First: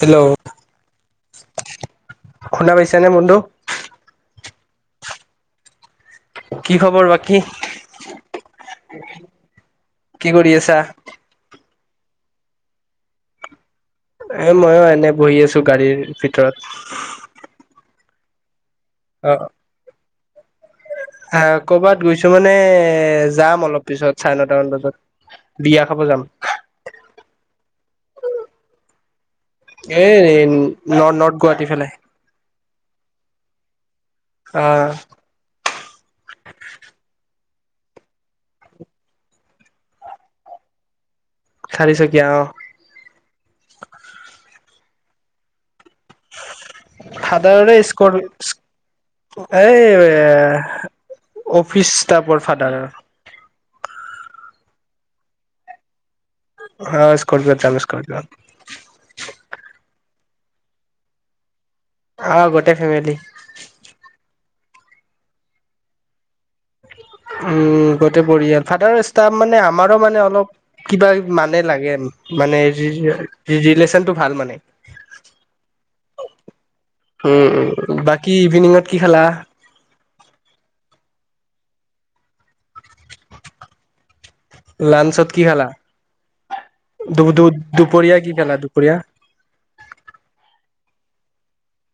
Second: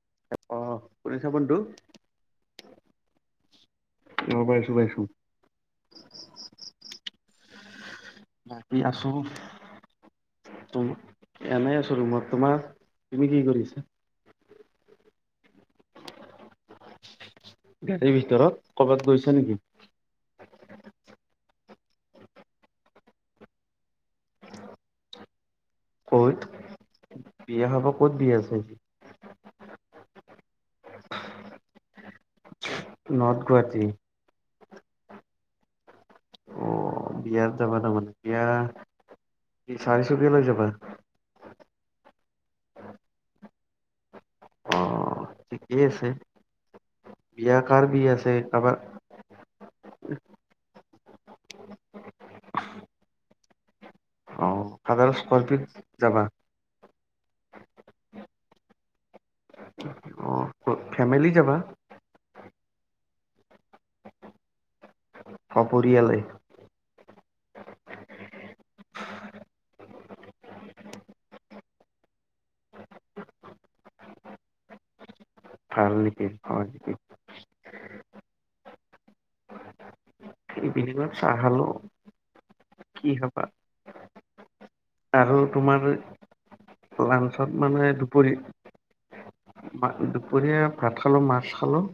Hello অ শুনিছা বন্ধু? খুন্দ বাইছ তেনে মুধু অ পাইছো বাইছো কি খবৰ বাকী বাকী আছো কি কৰি আছা? ত এনেই আছো ৰুমত তোমাৰ তুমি কি কৰিছা এ ময়ো এনে বহি আছো গাড়ীৰ ভিতৰত গাড়ীৰ ভিতৰত কৰ'বাত অ গৈছো নেকি আহ কৰ'বাত গৈছো মানে যাম অলপ পিছত চাৰে নটামান বজাত বিয়া খাব যাম। কত বিয়া হব ক'ত বিয়া আছেি এ নৰ্থ গুৱাহাটী ফালে নৰ্থ গুৱাহাটী আহ ইয়াত যাবা ন মান চাৰিছো কে লৈ যাবা চাৰি চকীয়া অ, ঠিক। এই আছে বিয়া ফাদাৰৰে কাৰ স্কৰ বিয়া আছে কাৰবাৰ। এই অফিচ ষ্টাফৰ ফাদাৰ, ফাদাৰ স্কপিঅ'ত যাবা। চলিছ ক [unintelligible] অ ফেমিলি যাবা। অ' গোটেই ফোমিলি। সপৰিয়ালে। উম গোটেই পৰিয়াল, ফাদাৰ ষ্টাফ মানে আমাৰো মানে অলপ কিবা মানে লাগে মানে ৰিলেচনটো ভাল মানে। প [unintelligible] উম', উ', বাকী ইভিনিঙত কি খালা? ইভিনিঙত চাহ খালো, কি খাবা। লাঞ্চত আৰু কি খালা তোমাৰ দু দু লাঞ্চত মানে, দুপৰীয়া কি খালা দুপৰীয়া, দুপৰীয়া। ভাত খালোঁ, মাছ খালোঁ,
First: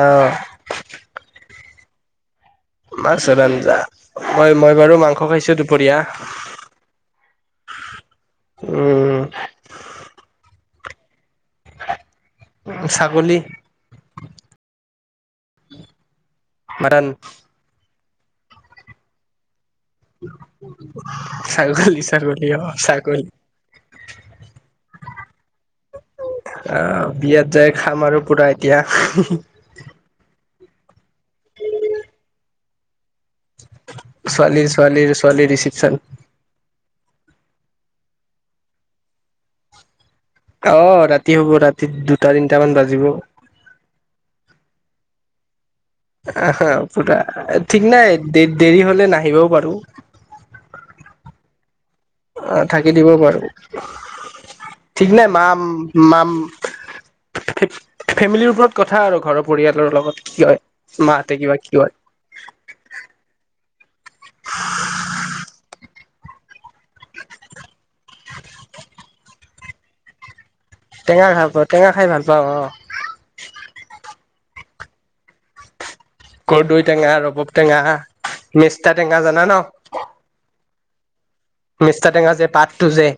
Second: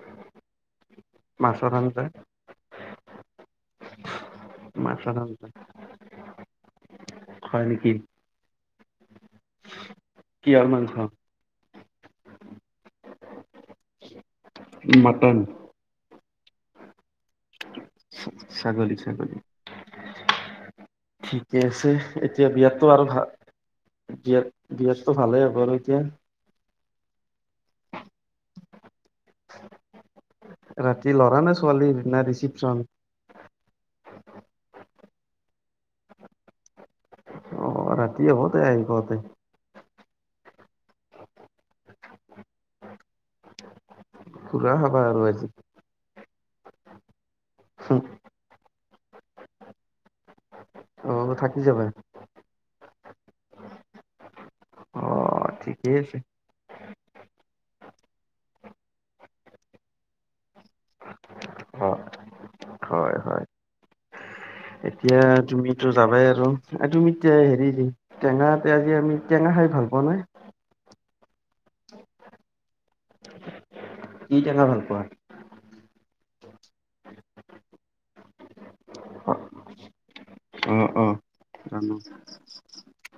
অ'। মাছৰ ধান যায়। মাছৰ আজ্ঞা। ম মই বাৰু মাছৰ মাংস আঞ্জা খাইছোঁ দুপৰীয়া। হয় নেকি। উম। কি অলমানমান খা, ছাগলী, মটন। মটন। ছাগলী ছাগলী। উ। ঠিকে আছে এতিয়া অ বিয়াতটো আৰু ছাগলী ভাল বিয়াত বিয়াতটো ভালেই হ'ব আৰু এতিয়া। আহ বিয়াত যাই খাম আৰু পুৰা এতিয়া। ৰাতি ল'ৰা নে ছোৱালীৰ নে ৰিচিপচন। ছোৱালীৰ, ছোৱালীৰ ছোৱালীৰ ৰিচিপচন। অ ৰাতি হ'ব দে আহি পাওঁতে। অ', ৰাতি হ'ব ৰাতি দুটা তিনিটামান বাজিব। পুৰা খাবা আৰু আজি। আহা পুৰা ঠিক নাই দেৰি দেৰি হলে নাহিবও পাৰো। অ থাকি যাবা। অ', থাকি দিব পাৰো, অ ঠিক নাই। মাম ঠিকেই আছে মাম, ফেমিলিৰ ওপৰত কথা আৰু ঘৰৰ পৰিয়ালৰ লগত কি হয় মাহঁতে কিবা কি হয়? হয় হয় এতিয়া তুমিতো যাবাই আৰু তুমি এতিয়া হেৰি টেঙা আজি আমি টেঙা খাই ভাল পাৱ নে? টেঙা ভাল পাওঁ টেঙা খাই ভাল পাওঁ অ'। কি টেঙা ভাল পোৱা? কৰ্দৈ টেঙা, ৰবব টেঙা, মেষ্টা টেঙা, জানা ন? অ অ জানো মিষ্টা টেঙা যে পাত, তো জে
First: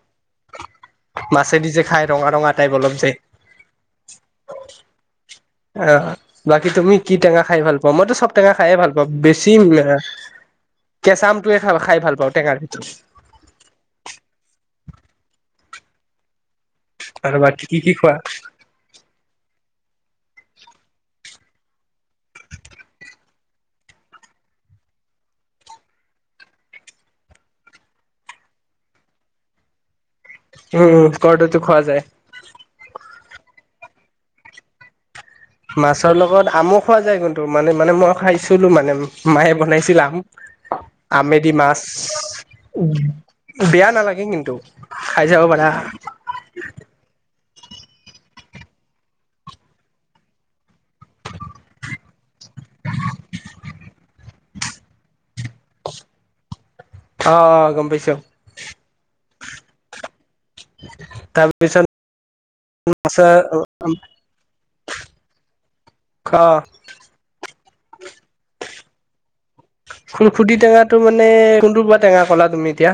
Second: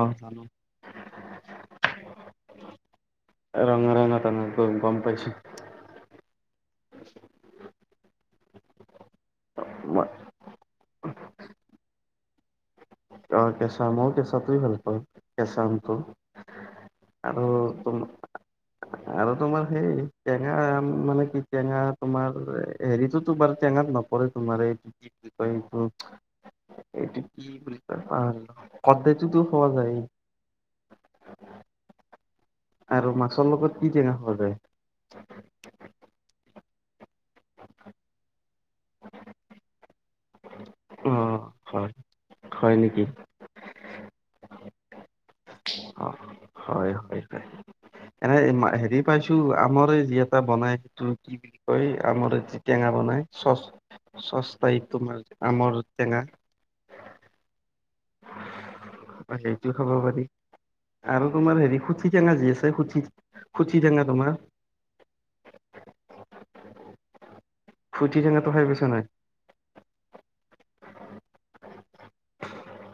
[inaudible] মাছেদি যে খাই ৰঙা ৰঙা টাইপ অলপ যে ৰঙা ৰঙা টেঙা গম পাইছো। আহ বাকী তুমি কি টেঙা খাই ভাল পোৱা? মইতো চব টেঙা খাইে ভাল পাওঁ, বেছি মই কেঁচা আমটোয়ে খাই ভাল পাওঁ টেঙাৰ ভিতৰত। অ' কেঁচা আম‌। ময়ো কেঁচাআমটোয়ে ভাল পাওঁ কেঁচা আমটো। আৰু বাকী কি কি তম খোৱা আৰু তোমাৰ হেই টেঙা মানে কি টেঙা তোমাৰ হেৰিটোতো বাৰু টেঙাত নপৰে তোমাৰ এইটো কি বুলি কয় এইটো এইটো কি বুলি কয়? আৰু [unintelligible] খোৱাা যায়। উম উ কৰ্দৈটো খোৱা যায়। আৰু মাছৰ লগত কি টেঙা খোৱা যায়? মাছৰ লগত আমো খোৱা যায় কিন্তু, মানে মানে, মই খাইছিলো মানে, মায়ে বনাইছিল আম অ আমেদি মাছ। হয় হয় উ নেকি বেয়া নালাগে কিন্তু, খাই চাব পাৰা। অ হয় এনে হেৰি পাইছো আমৰে যি এটা বনাই সেইটো কি বুলি কয় আমৰে যি টেঙা বনাই চচ চচাই তোমাৰ আমৰ টেঙা। আহ গম‌ পাইছো। সেইটো খাব পাৰি আৰু তোমাৰ হেৰি তাৰপিছত খুঠি টেঙা যি আছে মাছ খুঠি টেঙা তোমাৰ অ'। খুঠি টৈঙাটো খাই পাইছ নাই? খু খুঠি টেঙাটো মানে কোনটো বা টেঙা কলা তুমি এতিয়া?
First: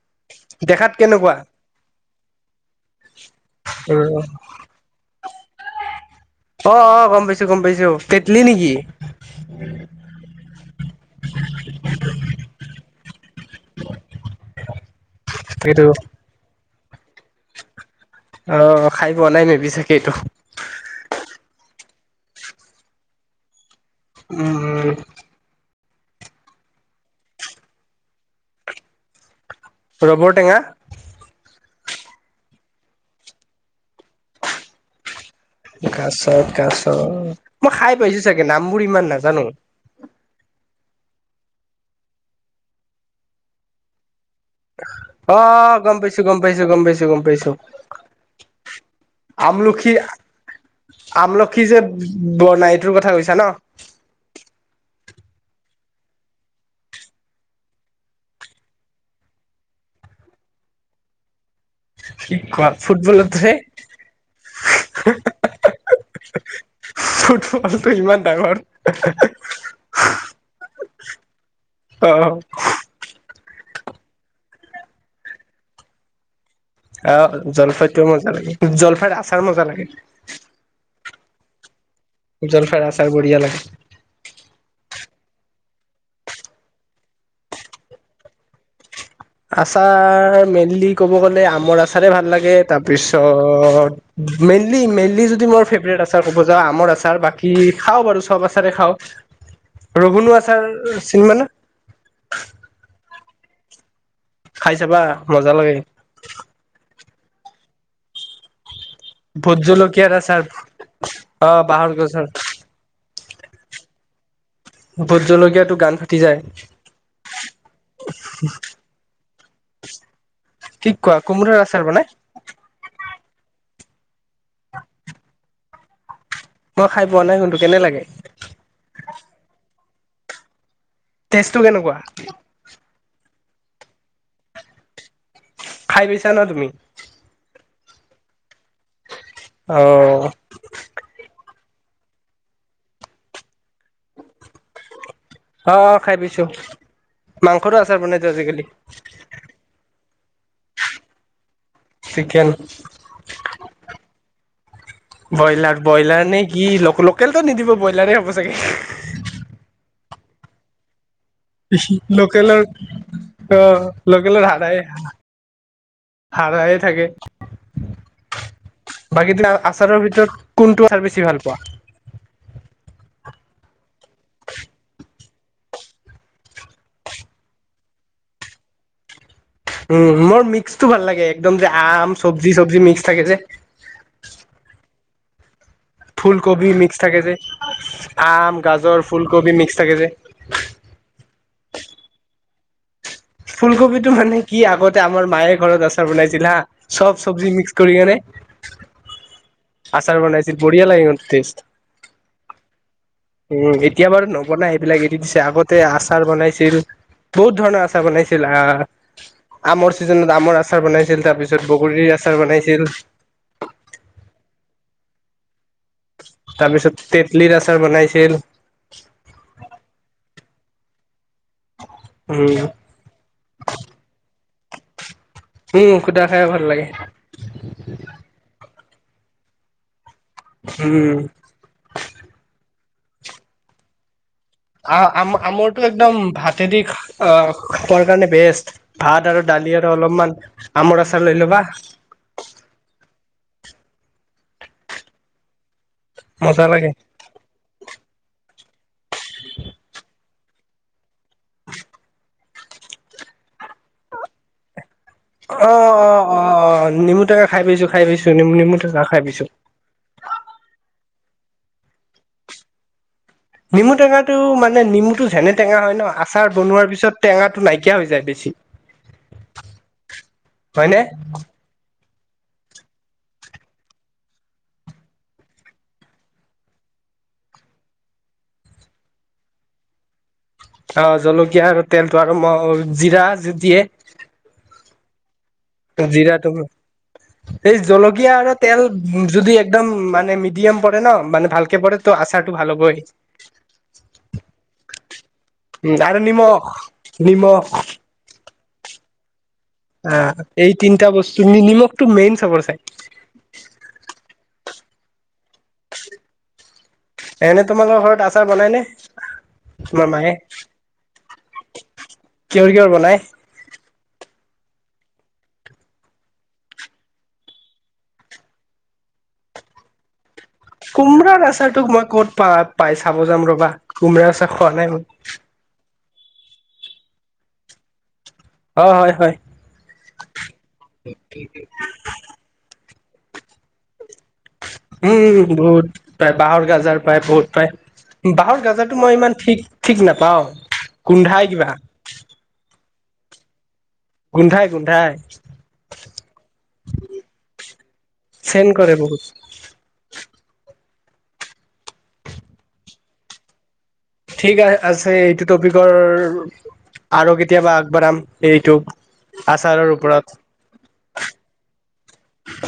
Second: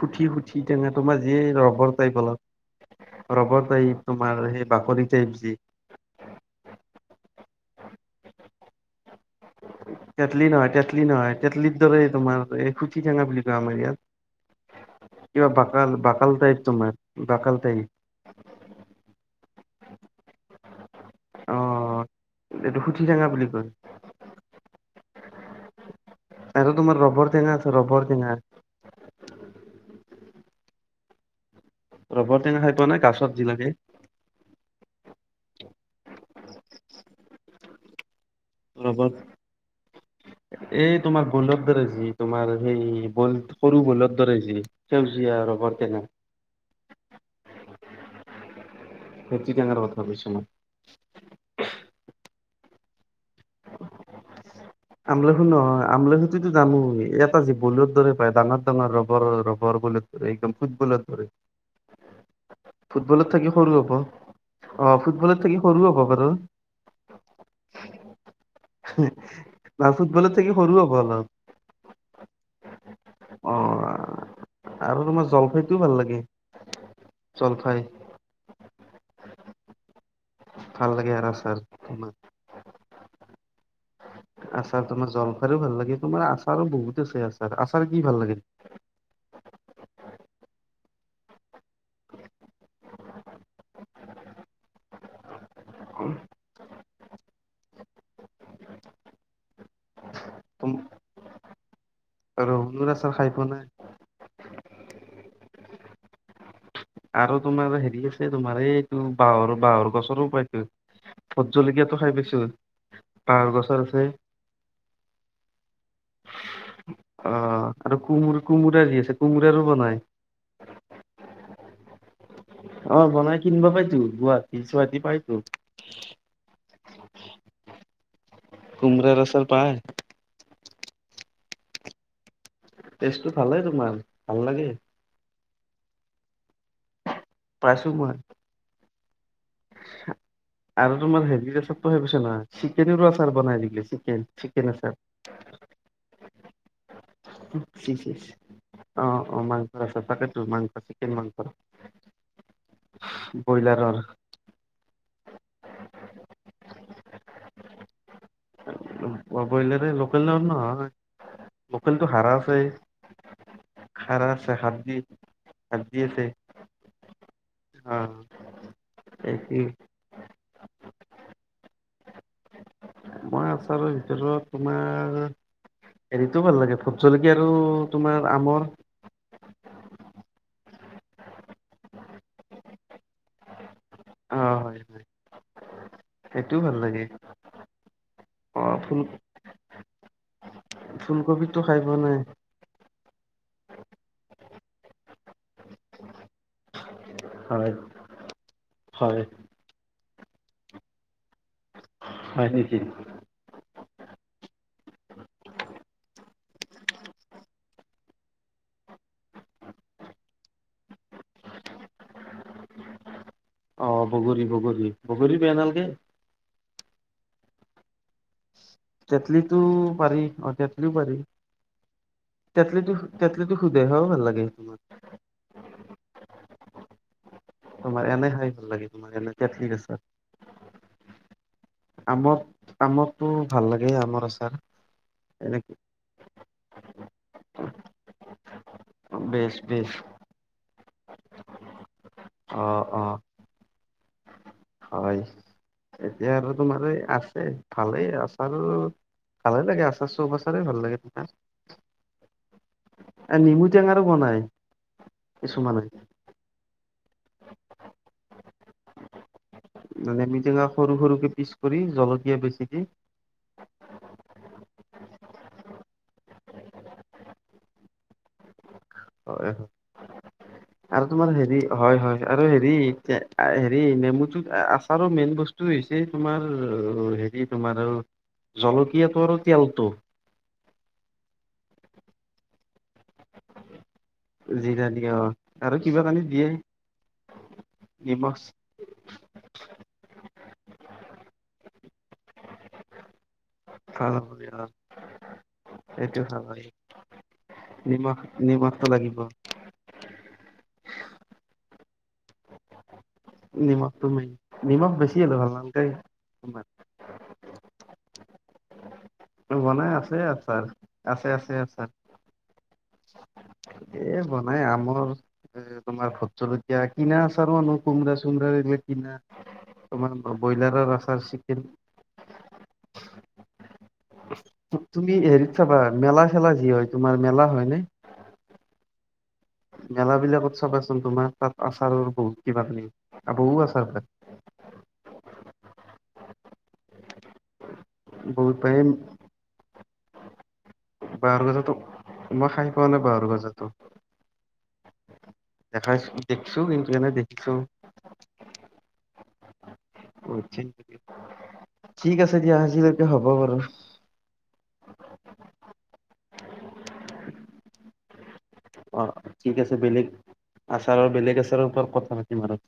সুঠি সুঠি টেঙা দেখাত তোমাৰ কেনেকুৱা যিয়ে ৰবৰ টাইপ অলপ ৰবৰ টাইপ তোমাৰ সেই বাকলিত [unintelligible] অ' অ' গম পাইছো গম পাইছো। তেটেলি নেকি? তেতছলি নহয় তেতেলি নহয়। তেতেলিৰ দৰে তোমাৰ এই কি টেঙা বুলি কৈ আমাৰ ইয়াত? কিব এইটো বকাল বকাল তাইপ তমাৰ দাকাল তাই অ' খাই পোৱা নাই নে? ভাবি চাকেই এইটো অ এইটো সুঠি টৈঙা বুলি কয়। উম উ আৰু তোমাৰ ৰবৰ টেঙা আছে ৰবৰ টেঙা আ ৰবৰ টেঙা? ৰবৰ টঙা খাই পোৱা নাই গছত যি লাগে? কাছ, কাছ। মই খাই পাইছোঁ চাগে নামবোৰ ইমান ৰবৰ নাজানো এই তোমাৰ বলত দৰ্জী, তোমাৰ সেই, সৰু বলত অ', গম পাইছোঁ, গম পাইছোঁ, গম পাইছোঁ, গম পাইছোঁ। ভেটি টেঙাৰ আমলখি, কথা কৈছো মই আমলখি যে বৰ্ণাইটোৰ কথা কৈছা ন'? আমলখু নহয় আমলখুটোতো জানো এটা যে বলত দৰে পায় ডাঙাৰ, ডাঙাৰ ৰবৰৰ ৰবৰ বলত দৰে একদম ফুটবলৰ দৰে। কি কোৱা ফুটবলত থাকি হে সৰু হ'ব অ ফুটবলত থাকি সৰু হ'ব বাৰু ফুটবলটো ইমান ডাঙৰ। বা ফুটবলত থাকি সৰু হ'ব অ অলপ। অ আৰু তোমাৰ জলফাইটোও ভাল লাগে। আহ জলফাই জলফাইতটো মজা লাগে জলফাইৰ আছা। তাৰ মজা লাগে। কাল লাগে আৰাচাল। উজ্বল ফেৰা আচাৰ বঢ়িয়া লাগে। আচাৰ তোমাৰ জলফাইও ভাল লাগে, তোমাৰ আচাৰো বহুত আছে। আচাৰ, আচাৰ কি ভাল লাগে। আচাৰ মেইনলি কব গলে আমৰ আচাৰে ভাল লাগে তাৰপিছত মেইনলি, মেইনলি যদি মই ফেভৰেট আচাৰ কব যাওঁ আমৰ আচাৰ বাকী খাওঁ বাৰু চব আচাৰে খাওঁ। ৰঘুনু আচাৰ তুম চিনি পা নে। মোৰ আচাৰ খাই পোৱা নাই। খাই চাবা মজা লাগে। আৰু তোমাৰ হেৰি আছে তোমাৰ এই। বাঁহৰ, ভোট বাঁহৰ জলকীয়াৰ গছৰো আচাৰ পাইছো, ভুট অ বাঁহৰ জলকীয়াটো খাই গছৰ পাইছো। বাঁহৰ গছৰ আছে। ভুট জলকীয়াটো গান ফাটি যায়। অ আৰু কোমো কোমোৰা যি আছে। কোমোৰাৰো বনায়। কি কোৱা কোমোৰাৰ আচাৰ বনায়। অ বনাই কিনিব পাইতো গুৱাহাটী। তিছোৱাদি পাইছো। মই খাই পোৱা নাই কুন্তু কেনে লাগে? কোমৰাৰ আচাৰ পায়। তেজটো কেনেকুৱা? তেজটো ভালে তোমাৰ ভাল লাগে। খাই পাইছা নহ তুমি? পাইছো মই। অ আৰু তোমাৰ হেৰি চব। পিছে নাই চিকেনোৰো আচাৰ বনাই দিলে চিকেন, চিকেন আচাৰ। অ অ খাই পাইছো। মাংসৰো আচাৰ বনাইতো আজিকালি অ অ মাংসৰ আচাৰ। তাকে টো মাংস, চিকেন মাংস। চিকেন ব্ৰইলাৰৰ বইলাৰ, বইলাৰ নে কি লোক লোকেলটো নিদিব বইলাৰে হব চাগে। ব বই বইলাৰে ল'হ। কল নহয়। লোকেলটো হাৰা আছে লোকেলৰ অ হাৰা লোকেলৰ আছে হাড্ডি হাৰাৱেই, হাড্ডি আছে হাৰাৱে থাকে। অ বাকী এই কি আচাৰৰ ভিতৰত। কোনটো খাই বেছি ভাল পোৱা? মই আছাৰৰ ভিতৰত তোমাৰ হেৰিটো ভাল লাগে ভুট জলকীয়া আৰু তোমাৰ আমৰ। উম, মোৰ মিক্সটো ভাল লাগে একদম যে আম চব্জি চব্জি মিক্স থাকে যে। অ' হয়, হয়। সেইটোও ফুলকবি ভাল মিক্স লাগে থাকে যে, আম অ ফুল গাজৰ ফুলকবি মিক্স থাকে যে। ফুলকবিটো খাই পোৱা নাই ফুলকবিটো মানে কি আগতে আমাৰ মায়ে ঘৰত আচাৰ বনাইছিল হা। চব চব্জি হয় মিক্স কৰি কেনে হয় আচাৰ। বনাইছিল বঢ়িয়া লাগে টেষ্ট। হয় নেকি? উম, এতিয়া বাৰু নবনাই সেইবিলাক এৰি দিছে আগতে আচাৰ বনাইছিল বহুত ধৰণৰ আচাৰ বনাইছিল। আমৰ চিজনত আমৰ আচাৰ বনাইছিল তাৰপিছত বগৰীৰ আচাৰ বনাইছিল। অ' বগৰী, বগৰী, বগৰী বেয়া নালগে। তাৰপিছত। তেতলিৰ আচাৰ বনাইছিল। তেতলিতটো পাৰি অ' তেত তেতলিও পাৰি। উম তেতলিটো, তেতলিটো সুধাই খাইও ভাল লাগে। খাইও ভাল লাগে। তোমাৰ এনে খাই ভাল লাগে। মই তেতলিৰ আছাৰ। উম। আমৰতো ভাল লাগে আমৰ আছাৰ। আ' আম আমৰটো একদম ভাতেদি আ' খোৱাৰ কাৰণে বেষ্ট ভাত আৰু বেচ দালি বেচ আৰু অলপমান। আমৰ আচাৰ লৈ ল'বা। অ', অ'। হয়। এতিয়া আৰু মজা তোমাৰ লাগে এই আছে ভালে আছে। [unintelligible] ভালে লাগে আচাৰ চব। খাই ভাল লাগে তেঙা। এ নেমু টেঙাৰো বনায়। অ', অ', অ' নেমু টেঙা খাই পাইছো খাই পাইছো নেমু। টেঙা খাই পাইছো। মানে নেমুটেঙা সৰু সৰুকে পিচ কৰি জলকীয়া বেছি দি। নেমু টেঙাটো মানে নেমুটো যেনে টেঙা হয় ন আচাৰ বনোৱাৰ পিছত টেঙাটো নাইকিয়া হৈ যায় বেছি। হয়, হয়নে আৰু তোমাৰ হেৰি হয় হয়। আৰু হেৰি হেৰি নেমুটোত আচাৰো মেইন বস্তু হৈছে তোমাৰ হেৰি তোমাৰ জলকীয়াটো আৰু তেলটো। অ' জলকীয়া আৰু তেলটো আৰু জিৰা যে দিয়ে। যি দাদিয় অ আৰু কিবা কানি জিৰা দিয়ে ত এই জলকীয়া নিমখ আৰু তেল যদি একদম মানে ম এম পৰে ন মানে ভালকে পৰে ত আচাৰটো ভাল হ'বই ভাল হয় অ উম আৰু সেইটো ভাল নিমখ হয় নিমখ নিমখ নিমখটো লাগিব আহ এই তিনিটা বস্তু নিমখটো মেইন চাবৰ চাই নিমখটো মেইন নিমখ বেছি ভাল নাল তাইমাৰ এনে তোমালোকৰ ঘৰত আচাৰ বনাই নে বনাই তোমাৰ আছে মায়ে আ ছাৰ আছে আছে আ ছাৰ মানে এ বনাই আমৰ এ তোমাৰ ভট জলকীয়া কিনা আচাৰ মানুহ কোমৰা চোমৰাাৰ এইবিলাক কিনা তমান কোমোৰাৰ আচাৰ তোক মই ক'ত পা পাই চাব যাম ৰবা কোমৰা চাহ খোৱা নাই মান তুমি হেৰিত চাবা মেলা চেলা যি হয় তোমাৰ মেলা হয় নে অ হয় হয় মেলা বিলাকত চাবাচোন তোমাৰ তাত আচাৰৰ বহুত কিবা ল আপ আছোৰ উম বহুত পায় বাঁহৰ গাজাৰ পায় বহুত পায় বহুত বাঁাহৰ গাজৰটো মই ইমান ঠিক ঠিক নাপাওঁ বাহ গছাতো মই খাই পোৱা নাই বাহু গজতো গোন্ধাই গোন্ধাই দেখাইছো দেখছো কিন্তু এনে দেখিছো চেন কৰে বহুত ঠিক আছে দিয়া আজিলৈকে হ'ব বাৰু ঠিক আ আছে এইটো টপিকৰ আৰু কেতিয়াবা আগবাঢ়াম অ ঠিক আছে বেলেগ আচাৰৰ বেলেগ আচাৰৰ ওপৰত কথা পাতিম আৰু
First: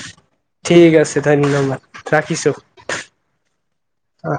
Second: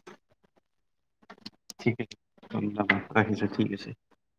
ঠিক আছে ধন্যবাদ ঠিক ৰাখিছোঁ ৰাখিছো ঠিক আছে অহ।